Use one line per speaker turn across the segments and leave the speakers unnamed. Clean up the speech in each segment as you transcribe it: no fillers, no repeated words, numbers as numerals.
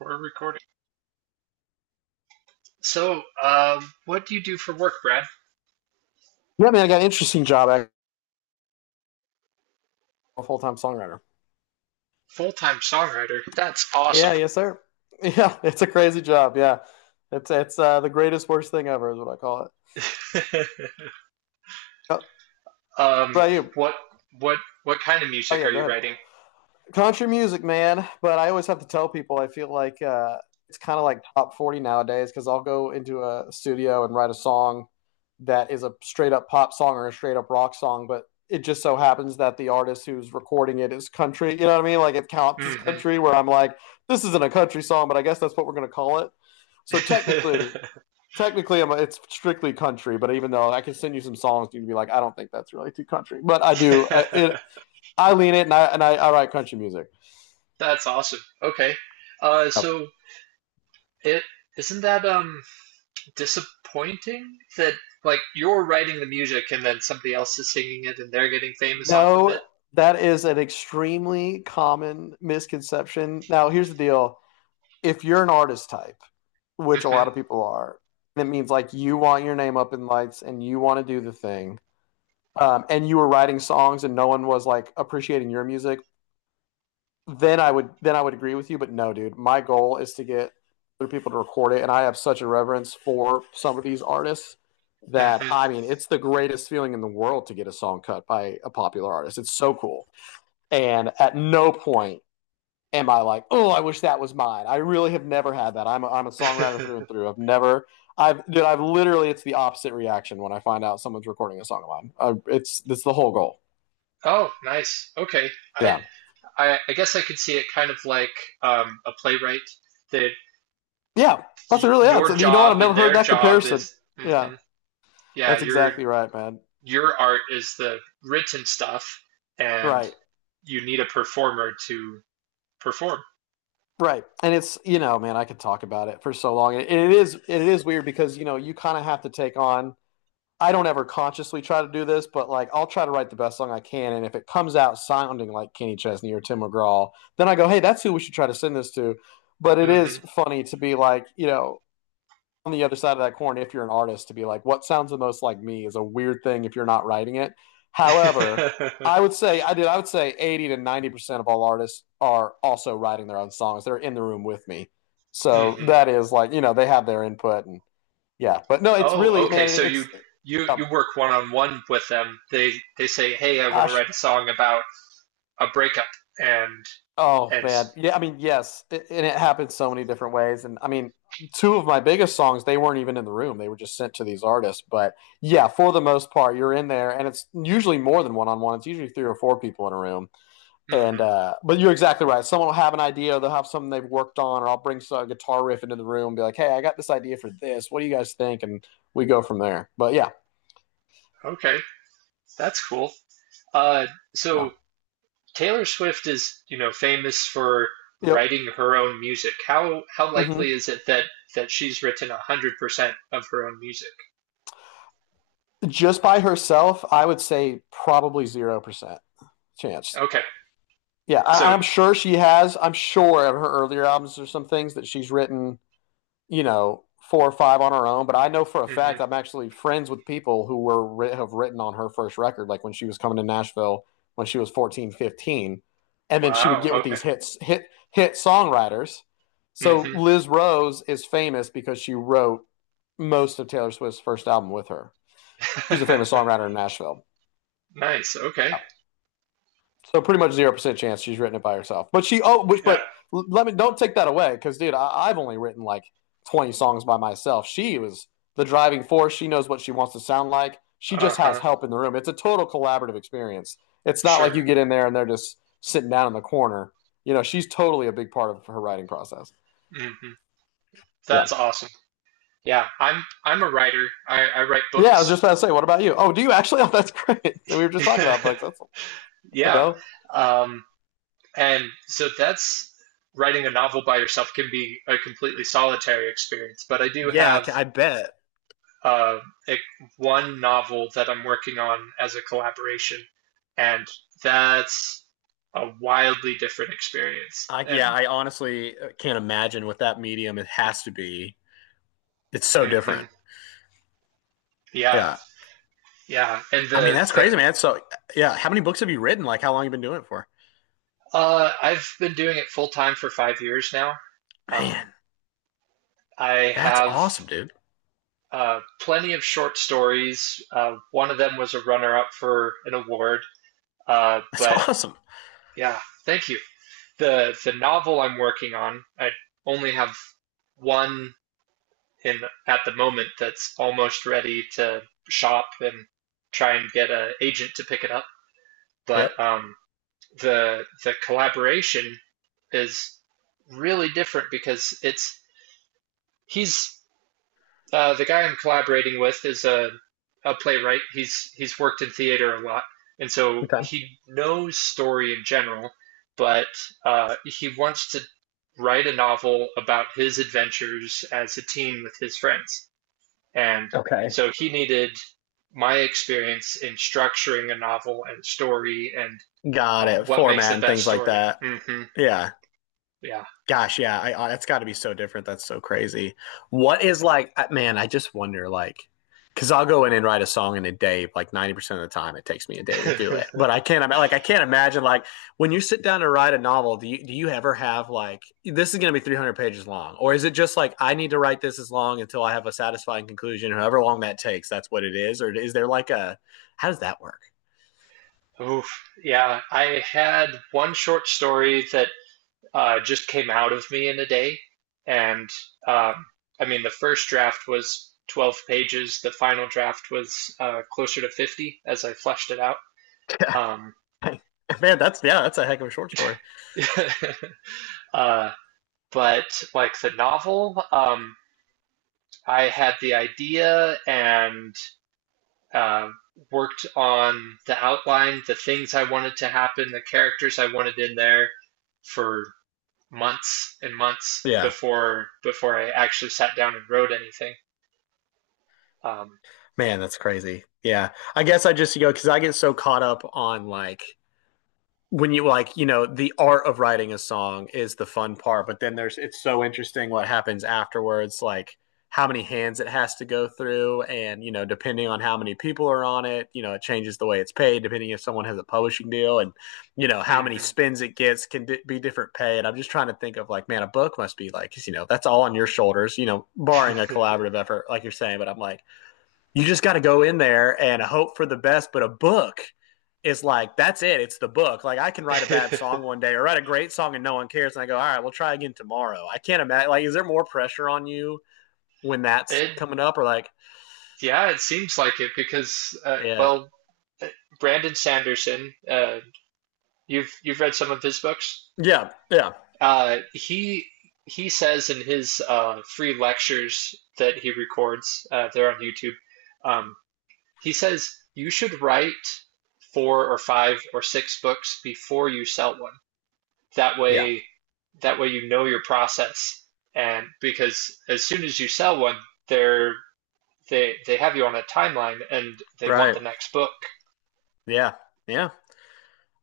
We're recording. So, what do you do for work, Brad?
Yeah, man, I got an interesting job. I'm a full time songwriter.
Full-time songwriter. That's awesome.
Yeah, yes, sir. Yeah, it's a crazy job. Yeah, it's the greatest worst thing ever is what I call it. Yep. What
Um,
about you?
what what what kind of
Oh
music are
yeah, go
you
ahead.
writing?
Country music, man. But I always have to tell people I feel like it's kind of like top 40 nowadays because I'll go into a studio and write a song that is a straight up pop song or a straight up rock song, but it just so happens that the artist who's recording it is country. You know what I mean? Like it counts as
Mm-hmm.
country. Where I'm like, this isn't a country song, but I guess that's what we're gonna call it. So technically, it's strictly country. But even though I can send you some songs, you'd be like, I don't think that's really too country. But I do.
Yeah.
I lean it, and I write country music.
That's awesome. Okay. Uh,
Yep.
so it isn't that disappointing that like you're writing the music and then somebody else is singing it and they're getting famous off of it?
No, that is an extremely common misconception. Now, here's the deal. If you're an artist type, which a lot of people are, it means like you want your name up in lights and you want to do the thing. And you were writing songs and no one was like appreciating your music, then I would agree with you. But no, dude, my goal is to get other people to record it. And I have such a reverence for some of these artists that I
Mm-hmm.
mean it's the greatest feeling in the world to get a song cut by a popular artist. It's so cool. And at no point am I like, oh, I wish that was mine. I really have never had that. I'm a songwriter through
Mm-hmm.
and through. I've never, I've, dude, it's the opposite reaction when I find out someone's recording a song of mine. It's the whole goal.
Oh, nice. Okay. I
Yeah.
I I guess I could see it kind of like a playwright that
Yeah. That's really, yeah.
your
So you know what? I've
job and
never heard
their
that
job
comparison.
is,
Yeah.
yeah,
That's exactly right, man.
your art is the written stuff, and
Right.
you need a performer to perform.
Right. And it's, you know, man, I could talk about it for so long. And it is weird because, you know, you kind of have to take on. I don't ever consciously try to do this, but like I'll try to write the best song I can, and if it comes out sounding like Kenny Chesney or Tim McGraw, then I go, "Hey, that's who we should try to send this to." But it is
Hmm
funny to be like, you know, on the other side of that corn, if you're an artist, to be like, "What sounds the most like me?" is a weird thing if you're not writing it. However, I would say I did. I would say 80% to 90% of all artists are also writing their own songs. They're in the room with me, so
hmm.
that is like you know they have their input and yeah. But no, it's
Oh,
really,
okay.
man,
So
it,
you
it's
you
um,
you work one on one with them. They say, hey, I want to
gosh.
write a song about a breakup, and
Oh,
and
man. Yeah, I mean, yes, and it happened so many different ways. And I mean, two of my biggest songs, they weren't even in the room. They were just sent to these artists. But yeah, for the most part, you're in there and it's usually more than one on one. It's usually three or four people in a room. And
hmm.
but you're exactly right. Someone will have an idea, they'll have something they've worked on, or I'll bring a guitar riff into the room and be like, "Hey, I got this idea for this. What do you guys think?" And we go from there. But yeah,
Okay, that's cool. Uh, so.
no.
Taylor Swift is, you know, famous for
Yep.
writing her own music. How likely
Hmm.
is it that she's written 100% of her own music?
Just by herself, I would say probably 0% chance.
Okay,
Yeah, I,
so
I'm sure she has. I'm sure of her earlier albums, there's some things that she's written, you know, four or five on her own. But I know for a fact
hmm,
I'm actually friends with people who were have written on her first record, like when she was coming to Nashville when she was 14, 15. And then she would
wow,
get with
okay,
these hit songwriters. So
hmm,
Liz Rose is famous because she wrote most of Taylor Swift's first album with her. She's a famous songwriter in Nashville.
nice, okay,
Yeah. So pretty much 0% chance she's written it by herself. But she oh, which
yeah,
but let me don't take that away because, dude, I've only written like 20 songs by myself. She was the driving force. She knows what she wants to sound like. She
uh
just has
huh,
help in the room. It's a total collaborative experience. It's not like
sure,
you get in there and they're just sitting down in the corner. You know, she's totally a big part of her writing process.
hmm,
Yeah.
that's awesome. Yeah, I'm a writer. I write
Yeah, I was just
books.
about to say, what about you? Oh, do you actually? Oh, that's great. We were just talking about books. That's there we
Yeah,
go.
um, and so that's writing a novel by yourself can be a completely solitary experience. But I do
Yeah,
have
I bet.
uh, it, one novel that I'm working on as a collaboration, and that's a wildly different experience.
I, yeah,
And
I honestly can't imagine what that medium it has to be. It's so
hmm,
different.
yeah,
Yeah.
yeah, and
I mean, that's
the
crazy, man. So, yeah. How many books have you written? Like, how long have you been doing it for?
I've been doing it full time for 5 years now. Um,
Man,
I
that's
have
awesome, dude.
plenty of short stories. One of them was a runner up for an award.
That's
But
awesome.
yeah, thank you. The novel I'm working on, I only have one in at the moment that's almost ready to shop and try and get an agent to pick it up. But
Yep.
the collaboration is really different because it's he's the guy I'm collaborating with is a playwright. He's worked in theater a lot, and so
Okay.
he knows story in general, but he wants to write a novel about his adventures as a teen with his friends. And
Okay.
so he needed my experience in structuring a novel and story and
Got it.
what makes the
Format and
best
things like
story.
that.
Hmm.
Yeah.
Yeah.
Gosh, yeah, that's got to be so different. That's so crazy. What is like, man? I just wonder, like, because I'll go in and write a song in a day. Like 90% of the time, it takes me a day to do it. But I can't, ima- like, I can't imagine, like, when you sit down to write a novel, do you ever have like, this is going to be 300 pages long, or is it just like, I need to write this as long until I have a satisfying conclusion, however long that takes, that's what it is, or is there like a, how does that work?
Oof. Yeah. I had one short story that just came out of me in a day. And um, I mean, the first draft was 12 pages, the final draft was closer to 50 as I fleshed it out.
Yeah.
Um,
Man, that's, yeah, that's a heck of a short story.
uh, but like the novel, I had the idea and um, worked on the outline, the things I wanted to happen, the characters I wanted in there for months and months
Yeah.
before I actually sat down and wrote anything. Um,
Man, that's crazy. Yeah. I guess I just, you know, because I get so caught up on like when you like you know the art of writing a song is the fun part, but then there's it's so interesting what happens afterwards, like how many hands it has to go through, and you know depending on how many people are on it, you know it changes the way it's paid, depending if someone has a publishing deal, and you know how many
mhm.
spins it gets can be different pay. And I'm just trying to think of like, man, a book must be like, you know, that's all on your shoulders, you know, barring a collaborative effort like you're saying. But I'm like, you just got to go in there and hope for the best. But a book is like, that's it. It's the book. Like, I can write a bad song one day or write a great song and no one cares. And I go, all right, we'll try again tomorrow. I can't imagine. Like, is there more pressure on you when that's
it
coming up or like,
yeah, it seems like it because
yeah,
well, uh, Brandon Sanderson, you've read some of his books.
yeah, yeah,
He he says in his free lectures that he records, they're on YouTube. Um, he says you should write four or five or six books before you sell one. That
yeah.
way, that way you know your process. And because as soon as you sell one, they're they have you on a timeline and they want
Right.
the next book.
Yeah, yeah.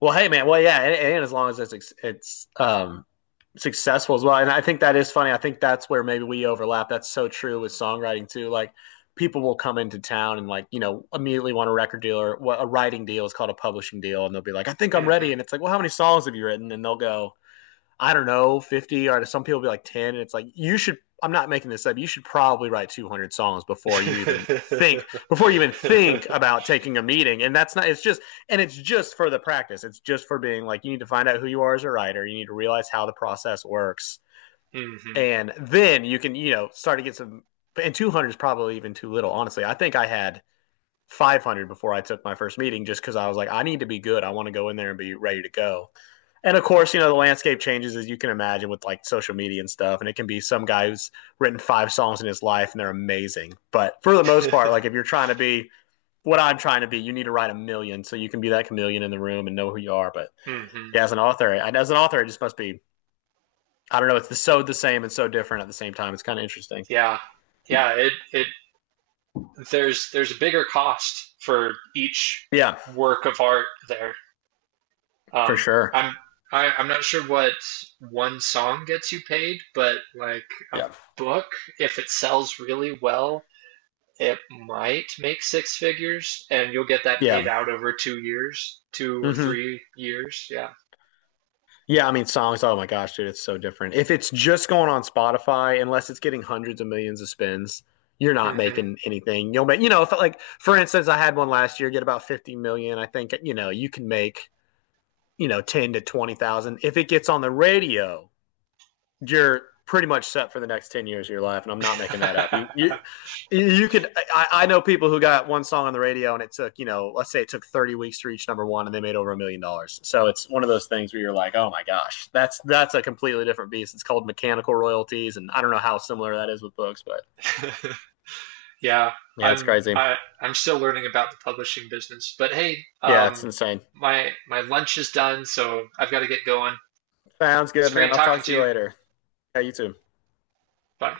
Well, hey, man. Well, yeah, and as long as it's successful as well, and I think that is funny. I think that's where maybe we overlap. That's so true with songwriting too. Like people will come into town and like you know immediately want a record deal or, well, a writing deal is called a publishing deal, and they'll be like, "I think I'm ready,"
Hmm.
and it's like, "Well, how many songs have you written?" And they'll go, I don't know, 50, or some people be like 10. And it's like, you should, I'm not making this up. You should probably write 200 songs before you even think,
Hmm.
before you even think about taking a meeting. And that's not, it's just, and it's just for the practice. It's just for being like, you need to find out who you are as a writer. You need to realize how the process works.
Hmm.
And then you can, you know, start to get some, and 200 is probably even too little. Honestly, I think I had 500 before I took my first meeting just because I was like, I need to be good. I want to go in there and be ready to go. And of course, you know, the landscape changes as you can imagine with like social media and stuff. And it can be some guy who's written five songs in his life and they're amazing. But for the most part, like if you're trying to be what I'm trying to be, you need to write a million so you can be that chameleon in the room and know who you are. But
Hmm.
yeah, as an author, it just must be, I don't know, it's so the same and so different at the same time. It's kind of interesting.
Yeah. Yeah, it there's a bigger cost for each
Yeah,
work of art there.
for
Um,
sure.
I'm I, I'm not sure what one song gets you paid, but like a
Yeah.
book, if it sells really well, it might make six figures, and you'll get that paid
Yeah.
out over 2 years, two or
Mm-hmm.
three years. Yeah.
Yeah, I mean songs. Oh my gosh, dude, it's so different. If it's just going on Spotify, unless it's getting hundreds of millions of spins, you're not making anything. You'll make, you know, if like for instance, I had one last year get about 50 million. I think you know you can make, you know, ten to twenty thousand if it gets on the radio. You're pretty much set for the next 10 years of your life, and I'm not making that up. you
Hmm.
you you could I, I know people who got one song on the radio, and it took, you know, let's say it took 30 weeks to reach number one, and they made over $1 million. So it's one of those things where you're like, oh my gosh, that's a completely different beast. It's called mechanical royalties, and I don't know how similar that is with books. But
yeah,
yeah, it's
I'm
crazy.
I I'm still learning about the publishing business. But hey,
Yeah, it's insane.
my my lunch is done, so I've got to get going.
Sounds
It's
good,
great
man. I'll
talking
talk to
to
you
you.
later. Yeah, you too.
Bye.